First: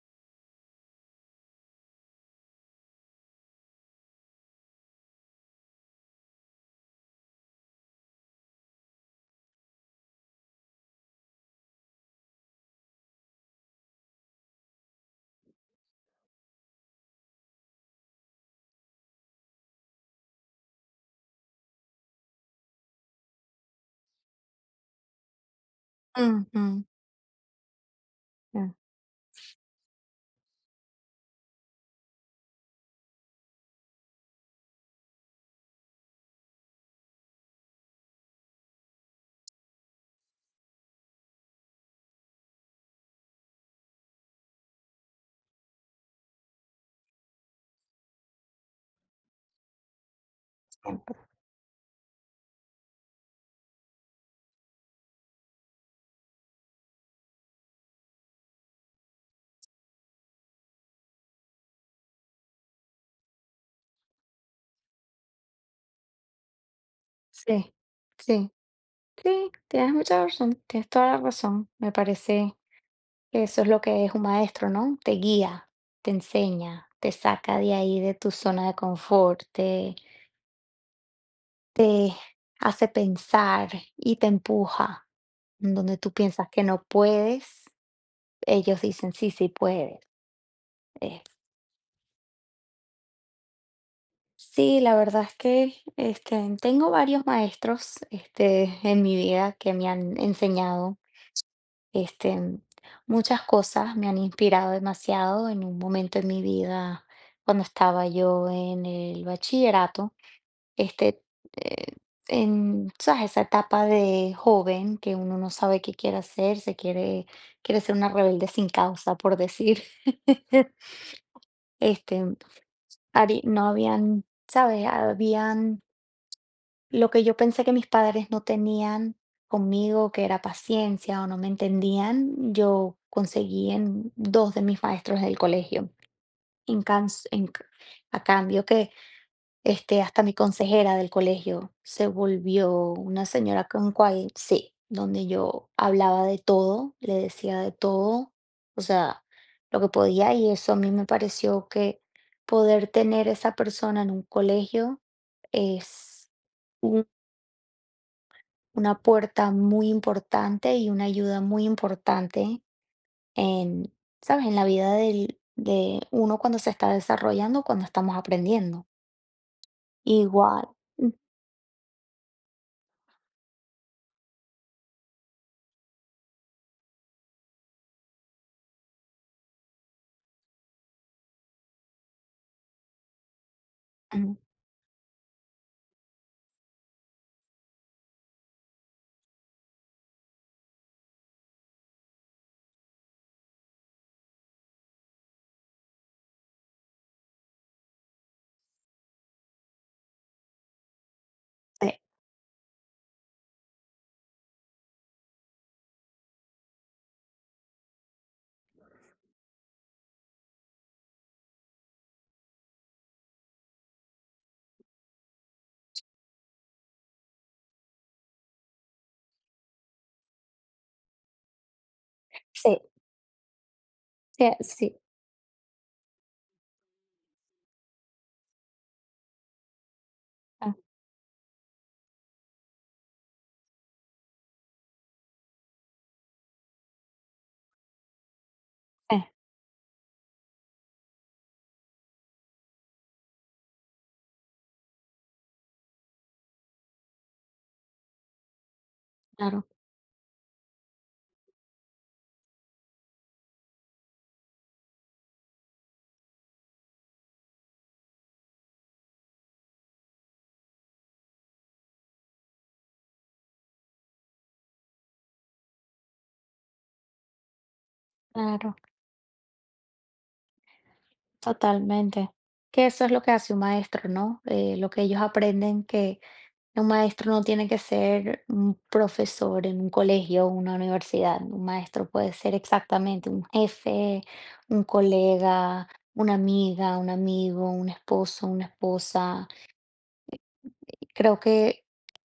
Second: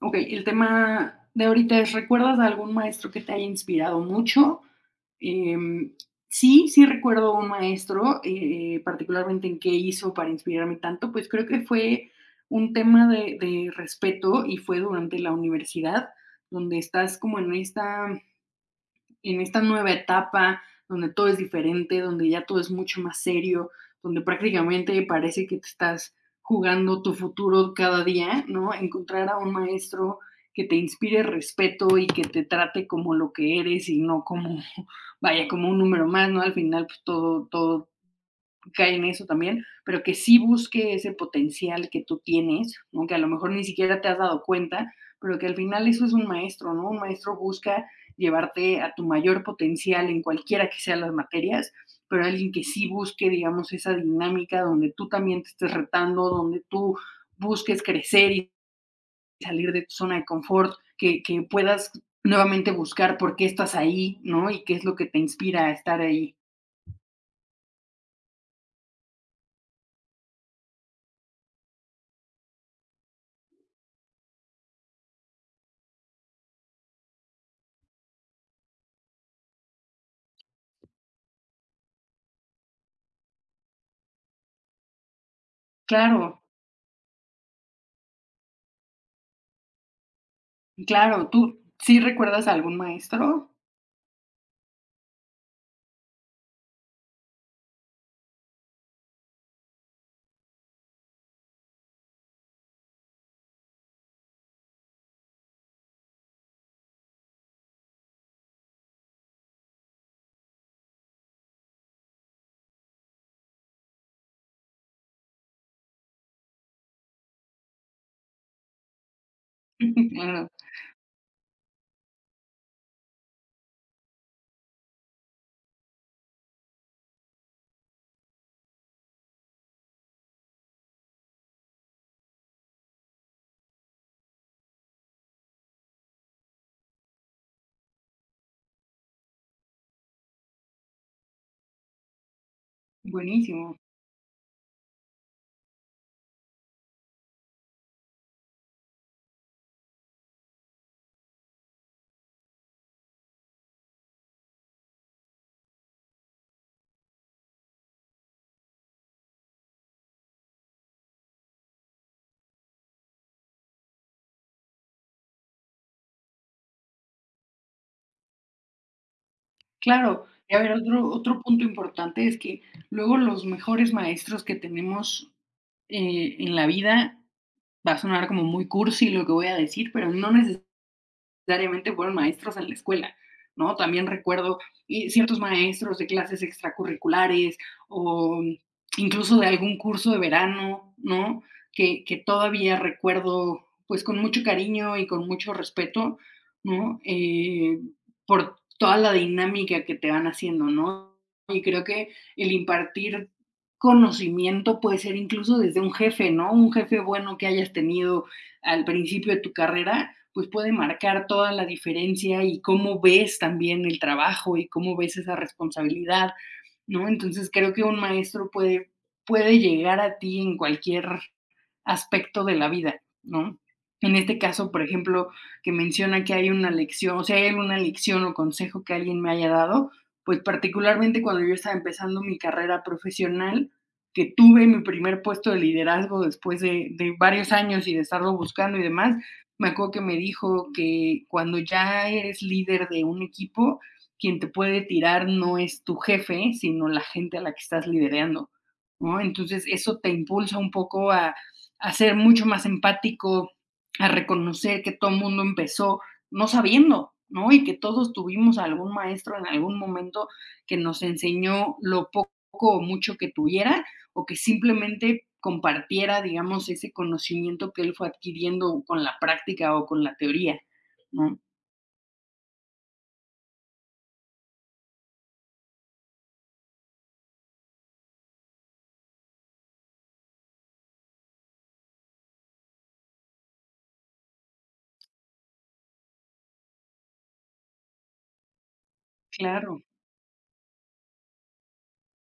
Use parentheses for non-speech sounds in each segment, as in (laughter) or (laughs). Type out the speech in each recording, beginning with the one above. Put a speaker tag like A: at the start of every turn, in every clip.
A: Ok, el tema de ahorita es, ¿recuerdas a algún maestro que te haya inspirado mucho? Em, sí, sí recuerdo un maestro, particularmente en qué hizo para inspirarme tanto, pues creo que fue un tema de respeto y fue durante la universidad, donde estás como en esta nueva etapa donde todo es diferente, donde ya todo es mucho más serio, donde prácticamente parece que te estás
B: Ujú, mm,
A: jugando tu futuro cada día, ¿no? Encontrar a un maestro que te inspire respeto y que te trate como lo que eres y no como, (laughs) vaya, como un número más, ¿no? Al final, pues todo cae en eso también, pero que sí busque ese potencial que tú tienes, aunque ¿no? Que a lo mejor ni siquiera te has dado cuenta, pero que al final eso es un maestro, ¿no? Un maestro busca llevarte a tu mayor potencial en cualquiera que sean las materias, pero alguien que sí busque, digamos, esa dinámica donde tú también te estés retando, donde tú busques crecer y salir de tu zona de confort, que puedas nuevamente buscar por qué estás ahí, ¿no? Y qué es lo que te inspira a estar ahí.
B: sí, sí, sí, tienes mucha razón, tienes toda la razón. Me parece que eso es lo que es un maestro, ¿no? Te guía, te enseña, te saca de ahí, de tu zona de confort, te hace pensar y te empuja. En donde tú
A: Claro,
B: piensas que no puedes, ellos dicen, sí, sí puedes. Eh,
A: claro, ¿tú sí recuerdas a algún maestro?
B: sí, la verdad es que tengo varios maestros en mi vida que me han enseñado. Este, mm, Muchas cosas me han inspirado demasiado en un momento en mi vida cuando estaba yo en el bachillerato. Este, eh, ¿Sabes? Esa etapa de joven que uno no sabe qué quiere hacer, quiere ser una rebelde sin causa, por decir.
A: (laughs) Claro,
B: (laughs) Este, Ari, no habían, ¿sabes? Habían lo que yo pensé que mis padres no tenían conmigo, que era paciencia o no me entendían, yo conseguí en dos de mis maestros del colegio. En cans- en c- A cambio que hasta mi consejera del colegio se volvió una señora
A: buenísimo.
B: con cual, sí, donde yo hablaba de todo, le decía de todo, o sea, lo que podía, y eso a mí me pareció que poder tener esa persona en un colegio es una puerta muy importante y una ayuda muy importante en, ¿sabes? En la vida de uno cuando se está desarrollando, cuando estamos aprendiendo.
A: Claro, y a
B: Igual.
A: ver, otro
B: Mm,
A: otro punto importante es que luego los mejores maestros que tenemos, en la vida, va a sonar como muy cursi lo que voy a decir, pero no necesariamente fueron maestros en la escuela, ¿no? También
B: mm,
A: recuerdo ciertos maestros de clases extracurriculares o incluso de algún curso de verano, ¿no? Que todavía recuerdo pues con mucho cariño y con mucho respeto, ¿no? Por toda la dinámica que te van haciendo, ¿no? Y creo
B: Sí,
A: que el impartir conocimiento puede ser incluso desde un jefe, ¿no? Un jefe bueno que hayas tenido al principio de tu carrera pues puede marcar toda la diferencia y cómo ves también el trabajo y cómo ves esa responsabilidad, ¿no? Entonces creo que un maestro puede llegar a ti en cualquier aspecto de la
B: sí,
A: vida, ¿no? En este
B: sí,
A: caso, por
B: sí.
A: ejemplo, que menciona que hay una lección, o sea, hay una lección o consejo que alguien me haya dado, pues
B: Ah,
A: particularmente cuando yo estaba empezando mi carrera profesional, que tuve mi primer puesto de liderazgo después de varios años y de estarlo buscando y demás,
B: eh,
A: me acuerdo que me dijo que cuando ya eres líder de un equipo, quien te puede tirar no es tu jefe, sino la gente a la que estás liderando, ¿no? Entonces
B: claro,
A: eso te impulsa un poco a ser mucho más empático, a reconocer que todo el mundo empezó no sabiendo, ¿no? Y que todos tuvimos algún maestro en algún momento que nos enseñó lo poco o mucho que tuviera o que simplemente compartiera, digamos, ese conocimiento que él fue
B: claro.
A: adquiriendo con la práctica o con la teoría, ¿no?
B: Totalmente. Que eso es lo que hace un maestro, ¿no? Lo que ellos aprenden, que un maestro no tiene que ser un profesor en un colegio o una universidad. Un maestro puede ser exactamente un jefe, un colega, una amiga, un amigo, un esposo, una esposa.
A: Claro,
B: Creo que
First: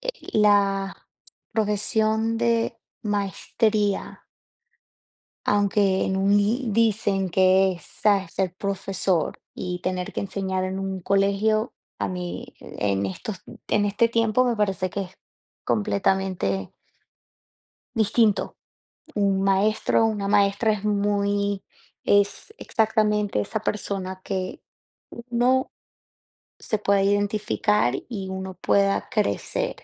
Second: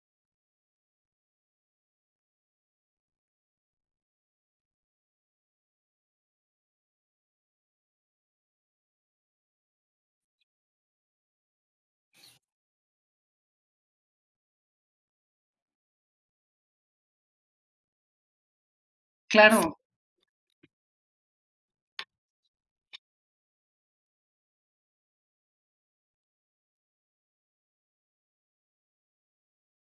B: la profesión de maestría aunque en un li dicen que es, ¿sabes?, ser profesor y tener que enseñar en un colegio, a mí en estos en este tiempo me parece que es completamente distinto. Un
A: claro,
B: maestro, una maestra es muy es exactamente esa persona que uno se pueda identificar y uno pueda crecer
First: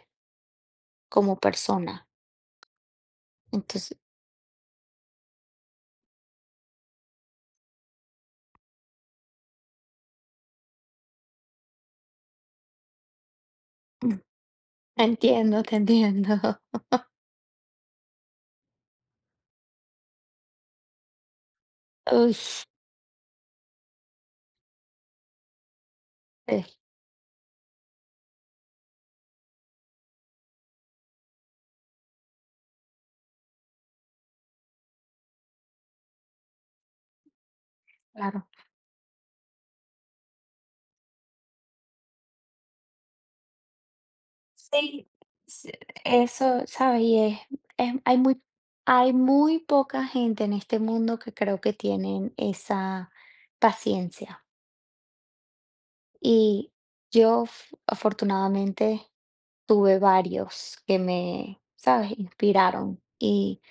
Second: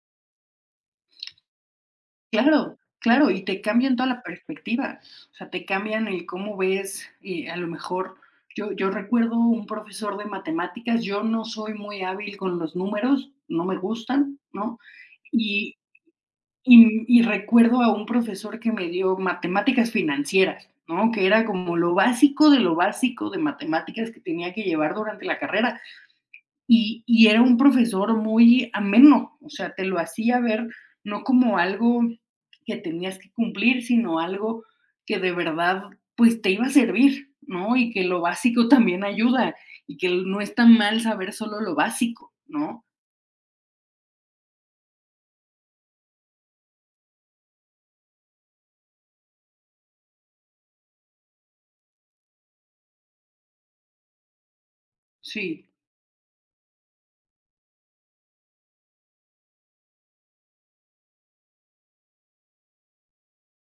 B: como persona.
A: claro, claro, y te cambian
B: Entonces,
A: toda la perspectiva, o sea, te cambian el cómo ves, a lo mejor, yo recuerdo un profesor de matemáticas, yo no soy muy hábil con los números, no me gustan, ¿no?
B: (laughs) entiendo, te
A: Y
B: entiendo. (laughs)
A: y recuerdo a un profesor que me dio matemáticas financieras, ¿no? Que era como
B: Uy, sí,
A: lo básico de matemáticas que tenía que llevar durante la carrera. Y era un profesor muy ameno, o sea, te lo hacía ver no como algo que tenías que cumplir, sino algo que de verdad, pues, te iba a servir, ¿no? Y que lo
B: claro.
A: básico también ayuda, y que no está mal saber solo lo básico, ¿no?
B: Sí, s Eso, ¿sabes? Y es hay muy poca gente en este mundo que creo que tienen esa paciencia.
A: Sí,
B: Y yo, f afortunadamente, tuve varios que me, ¿sabes?, inspiraron y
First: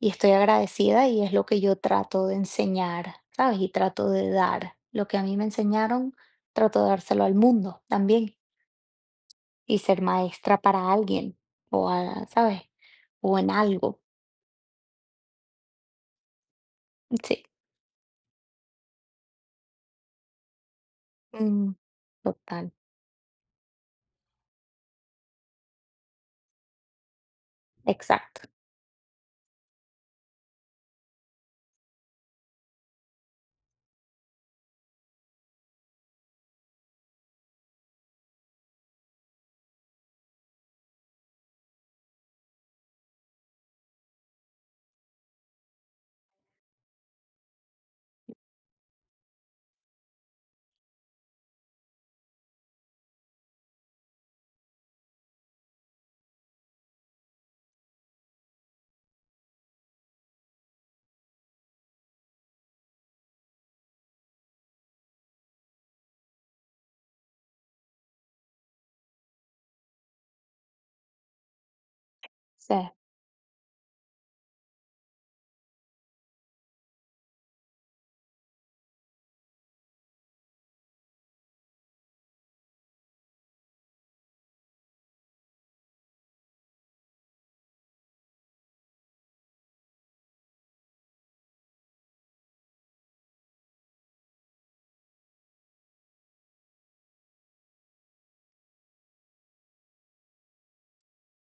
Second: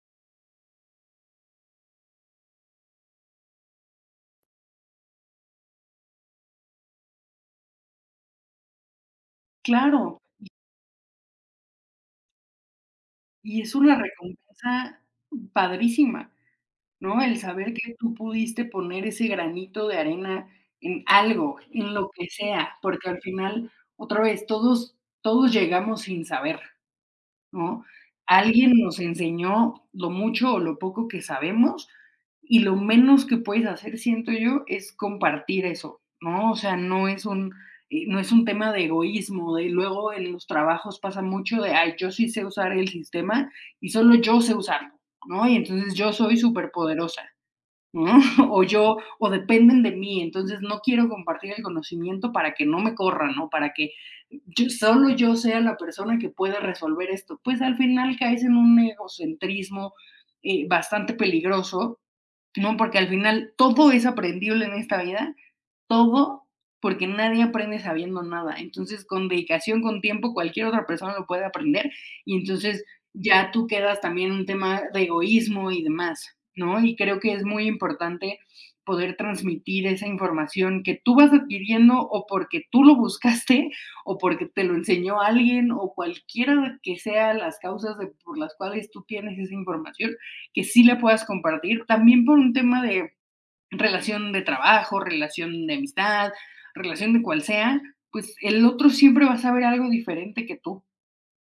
B: y estoy agradecida, y es lo que yo trato de enseñar, ¿sabes? Y trato de dar. Lo que a mí me enseñaron, trato de dárselo al mundo también. Y ser
A: claro.
B: maestra para alguien ¿sabes? O en
A: Y es una
B: algo.
A: recompensa padrísima, ¿no? El
B: Sí.
A: saber que tú pudiste poner ese granito de arena en algo,
B: Mm,
A: en lo que
B: total,
A: sea, porque al final, otra vez, todos llegamos sin saber. ¿No?
B: exacto.
A: Alguien nos enseñó lo mucho o lo poco que sabemos y lo menos que puedes hacer, siento yo, es compartir eso, ¿no? O sea, no es un tema de egoísmo, de luego en los trabajos pasa mucho de, ay, yo sí sé usar el sistema y solo yo sé usarlo, ¿no? Y entonces yo soy superpoderosa. ¿No? (laughs) O dependen de mí, entonces no quiero compartir el conocimiento para que no me corran, ¿no? Para que solo yo sea la persona que pueda resolver esto. Pues al final caes en un egocentrismo bastante peligroso, ¿no? Porque al final todo es aprendible en esta vida todo porque nadie aprende sabiendo nada. Entonces, con dedicación, con tiempo, cualquier otra persona lo puede aprender y
B: Sí,
A: entonces ya tú quedas también en un tema de egoísmo y demás, ¿no? Y creo que es muy importante poder transmitir esa información que tú vas adquiriendo o porque tú lo buscaste o porque te lo enseñó alguien o cualquiera que sean las por las cuales tú tienes esa información, que sí la puedas compartir, también por un tema de relación de trabajo, relación de amistad, relación de cual sea, pues el otro siempre va a saber algo diferente que tú,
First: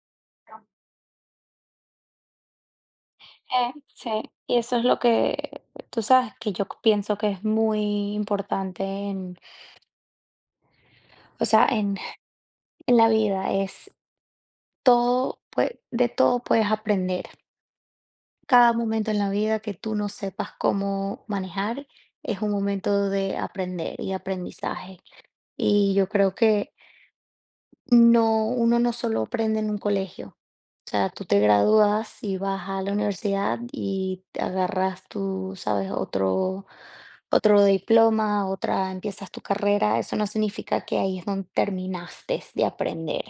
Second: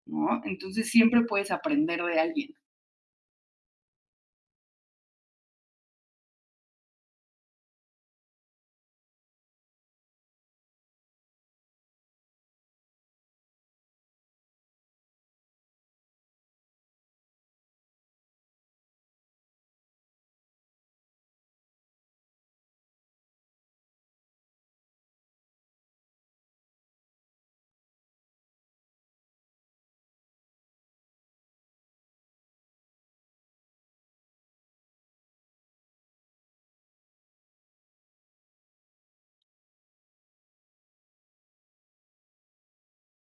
A: ¿no? Entonces siempre puedes aprender de alguien.
B: sí, sí. Y eso es lo que tú sabes que yo pienso que es muy importante en, o sea, en la vida, es todo, pues de todo puedes aprender. Cada momento en la vida que tú no sepas cómo manejar es un momento de aprender y aprendizaje. Y yo creo que no, uno no solo aprende en un colegio. O sea, tú te gradúas y vas a la universidad y te agarras tu, sabes, otro diploma, otra, empiezas tu carrera. Eso no significa que ahí es donde terminaste de aprender,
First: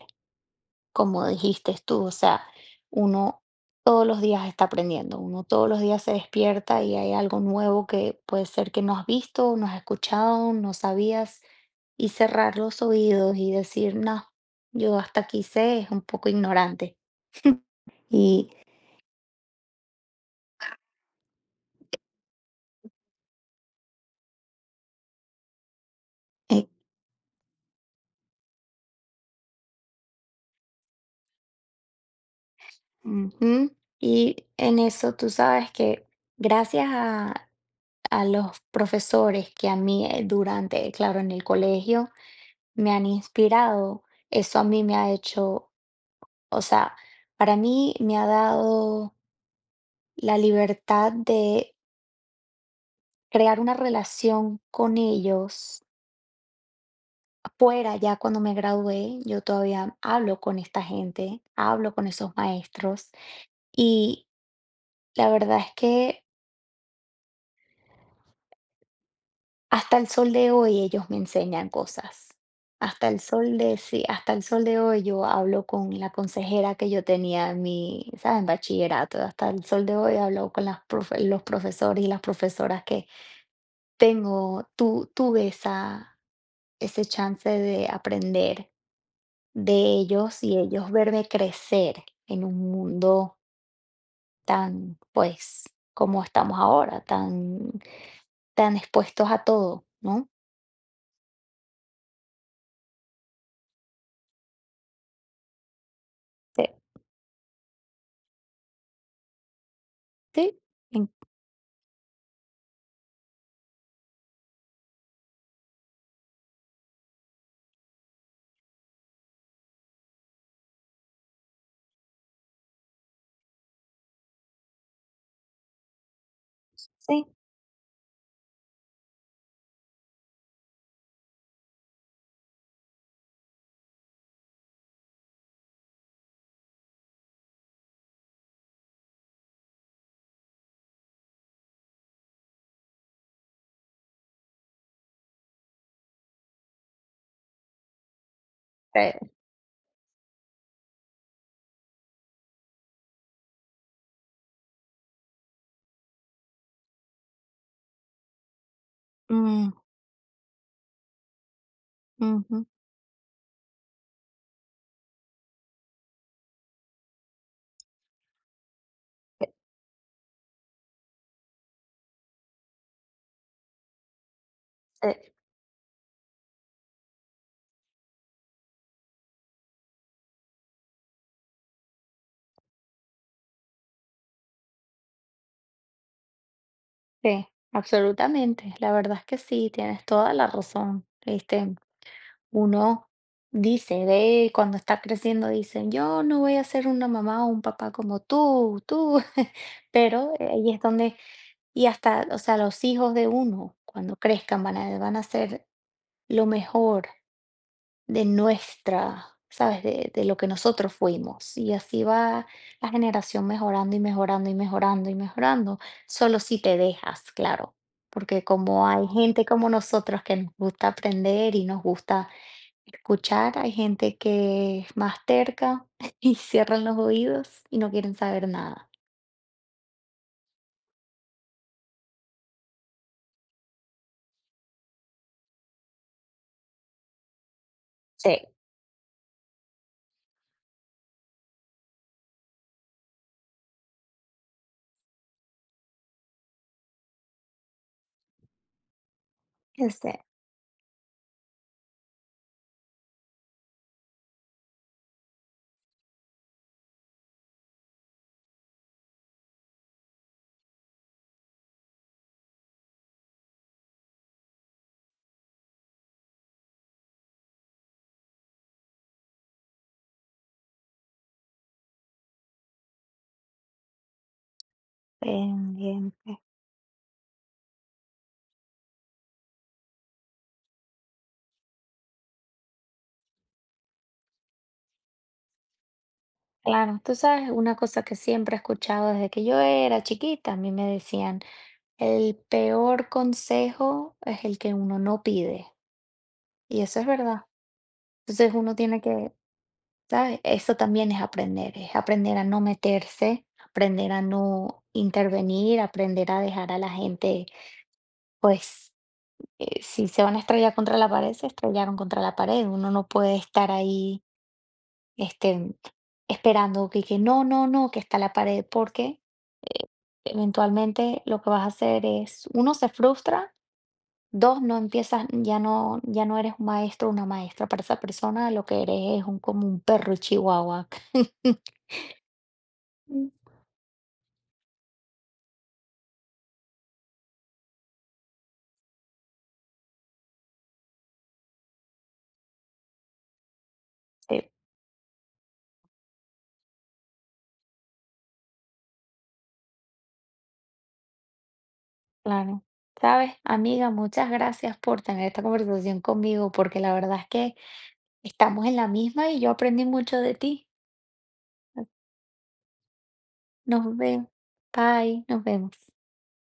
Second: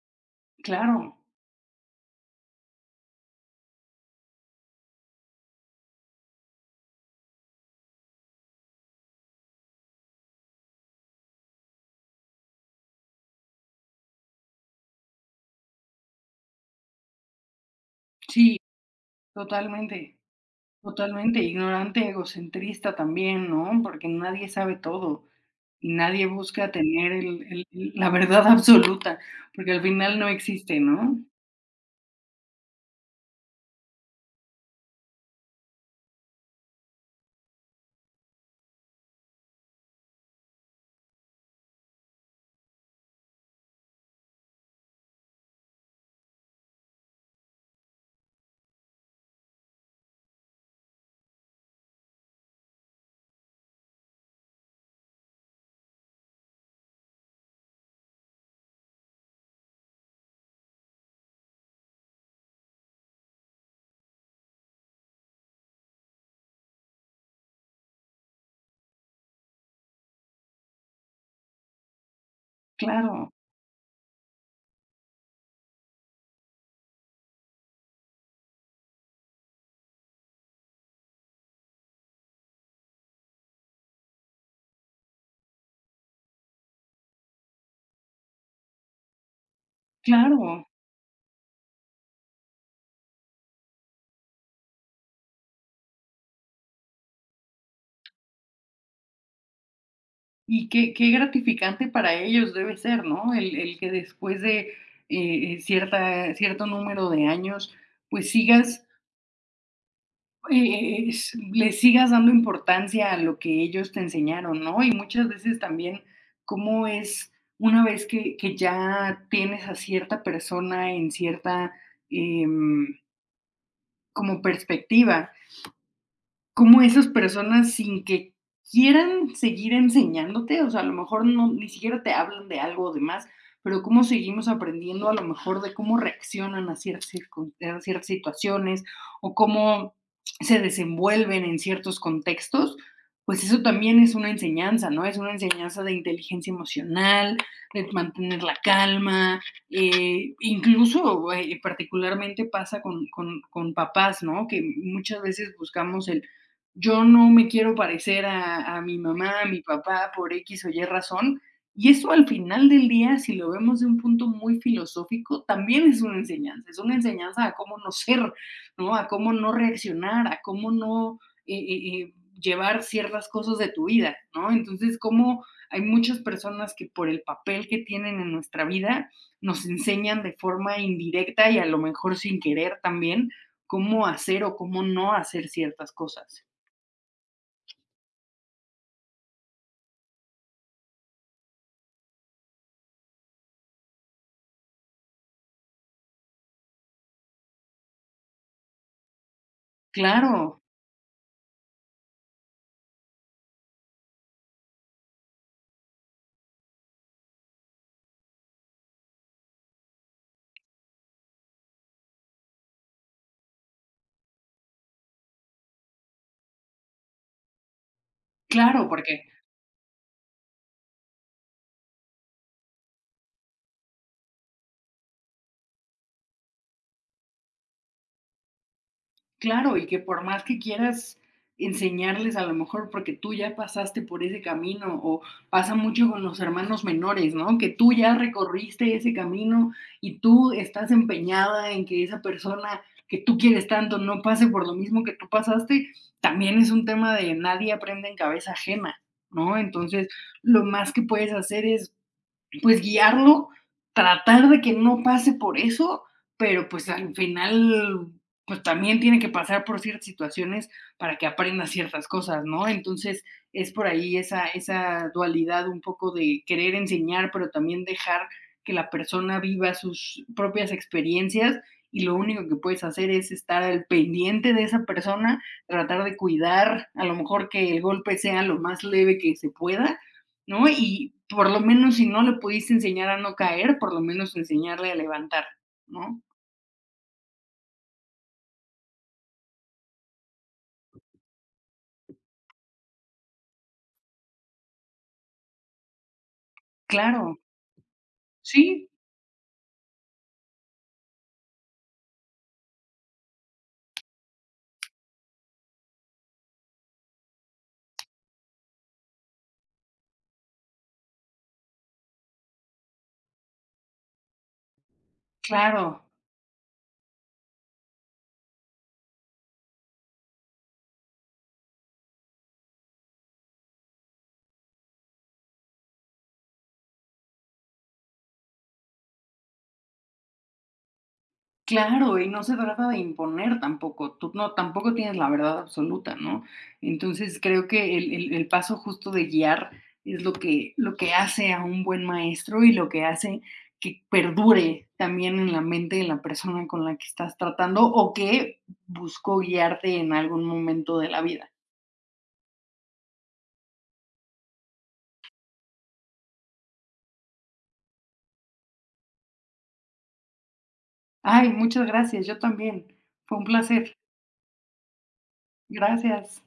A: Claro,
B: como dijiste tú. O sea, uno todos los días está aprendiendo, uno todos los días se despierta y hay algo nuevo que puede ser que no has visto, no has escuchado, no sabías, y cerrar los oídos y decir, no, yo hasta aquí sé, es un poco ignorante. (laughs) Y,
A: sí, totalmente, totalmente. Ignorante, egocentrista también, ¿no? Porque nadie sabe todo y nadie
B: eh,
A: busca tener la verdad (laughs) absoluta, porque al final no existe, ¿no?
B: ujú, y en eso tú sabes que gracias a los profesores que a mí durante, claro, en el colegio me han inspirado, eso a mí me ha hecho, o sea, para mí me ha dado la libertad de crear una relación con ellos. Fuera, ya cuando me gradué, yo todavía hablo con esta gente, hablo con esos maestros, y la verdad es que hasta el sol de hoy ellos me enseñan cosas. Hasta
A: Claro,
B: el sol de, sí, hasta el sol de hoy yo hablo con la consejera que yo tenía en mi, ¿sabes? En bachillerato. Hasta el sol de hoy hablo con los profesores y las profesoras que tuve esa, ese chance de aprender de ellos y
A: claro.
B: ellos verme crecer en un mundo tan, pues, como estamos ahora, tan, tan expuestos a todo, ¿no?
A: Y qué gratificante para ellos debe ser, ¿no? El que después de, cierta
B: Sí,
A: cierto número de años, pues sigas,
B: sí, en-
A: s le sigas dando importancia a lo que ellos te enseñaron, ¿no? Y muchas veces también cómo es una vez que ya tienes a cierta persona en cierta, em, como perspectiva, cómo esas
B: sí,
A: personas sin que quieran seguir enseñándote, o sea, a lo mejor no ni siquiera te hablan de algo o demás, pero cómo seguimos aprendiendo a lo mejor de cómo reaccionan a ciertas circun a ciertas situaciones o cómo se desenvuelven en ciertos contextos, pues eso también es una enseñanza, ¿no? Es una enseñanza de inteligencia emocional, de mantener la
B: eh,
A: calma, incluso, particularmente pasa con papás, ¿no? Que muchas veces buscamos el yo no me quiero parecer a mi mamá, a mi
B: mm,
A: papá, por X o Y razón. Y eso al
B: ujú,
A: final del día, si lo vemos de un punto muy filosófico, también es una enseñanza a cómo no ser, ¿no? A cómo no
B: eh,
A: reaccionar, a cómo no eh, eh, eh, llevar ciertas cosas de tu vida, ¿no? Entonces,
B: eh,
A: cómo hay muchas personas que por el papel que tienen en nuestra vida, nos enseñan de forma indirecta y a lo mejor sin querer también cómo hacer o cómo no hacer ciertas cosas.
B: sí, absolutamente. La verdad es que sí, tienes toda la razón. Uno dice, ve, cuando está creciendo, dicen, yo no voy a ser una mamá o un papá como tú, (laughs) pero
A: Claro,
B: ahí es donde. Y hasta, o sea, los hijos de uno, cuando crezcan, van a ser lo mejor de nuestra, ¿sabes? De lo que nosotros fuimos. Y así va la generación mejorando y mejorando y mejorando y mejorando. Solo si te dejas, claro. Porque como
A: claro,
B: hay
A: porque
B: gente como nosotros que nos gusta aprender y nos gusta escuchar, hay gente que es más terca (laughs) y cierran los oídos y no quieren saber nada.
A: claro, y que por más que quieras enseñarles, a lo mejor porque tú ya pasaste por ese camino, o pasa mucho con los hermanos menores, ¿no? Que tú ya
B: Sí.
A: recorriste ese camino y tú estás empeñada en que esa persona que tú quieres tanto no pase por lo mismo que tú pasaste, también es un tema de nadie aprende en cabeza ajena, ¿no? Entonces,
B: Ese
A: lo más que puedes hacer es pues guiarlo, tratar de que no pase por eso, pero pues al final pues también tiene que pasar por ciertas situaciones para que aprenda ciertas cosas, ¿no? Entonces es por ahí esa dualidad un poco de querer enseñar, pero también dejar que la persona viva sus propias experiencias y lo único que puedes hacer es estar al pendiente de esa persona, tratar de
B: pendiente.
A: cuidar, a lo mejor que el golpe sea lo más leve que se pueda, ¿no? Y por lo menos si no le pudiste enseñar a no caer, por lo menos enseñarle a levantar, ¿no?
B: Claro, tú sabes, una cosa que siempre he escuchado desde que yo era chiquita, a mí me decían, el peor consejo es el que uno no pide. Y eso es
A: Claro,
B: verdad. Entonces uno
A: sí,
B: tiene que, ¿sabes? Eso también es aprender a no meterse, aprender a no intervenir, aprender a dejar a la gente, pues, si se van a estrellar contra la pared, se estrellaron contra la pared. Uno no puede estar ahí este,
A: claro,
B: esperando que no, no, no, que está la pared, porque eh, eventualmente lo que vas a hacer es, uno, se frustra, dos, no empiezas, ya no eres un maestro o una maestra para esa persona, lo que eres es un, como un perro chihuahua. (laughs)
A: claro, y no se trata de
B: Mm.
A: imponer tampoco, tú no, tampoco tienes la verdad absoluta, ¿no? Entonces creo que el paso justo de guiar es lo que hace a un buen maestro y lo que hace que
B: Sí,
A: perdure también en la mente de la persona con la que estás tratando o que buscó guiarte en algún momento de la vida.
B: claro. Sabes, amiga, muchas gracias por tener esta conversación conmigo, porque la verdad es que estamos en la misma y yo aprendí mucho de ti.
A: Ay, muchas gracias, yo también. Fue un placer.
B: Nos vemos. Bye, nos vemos.
A: Gracias.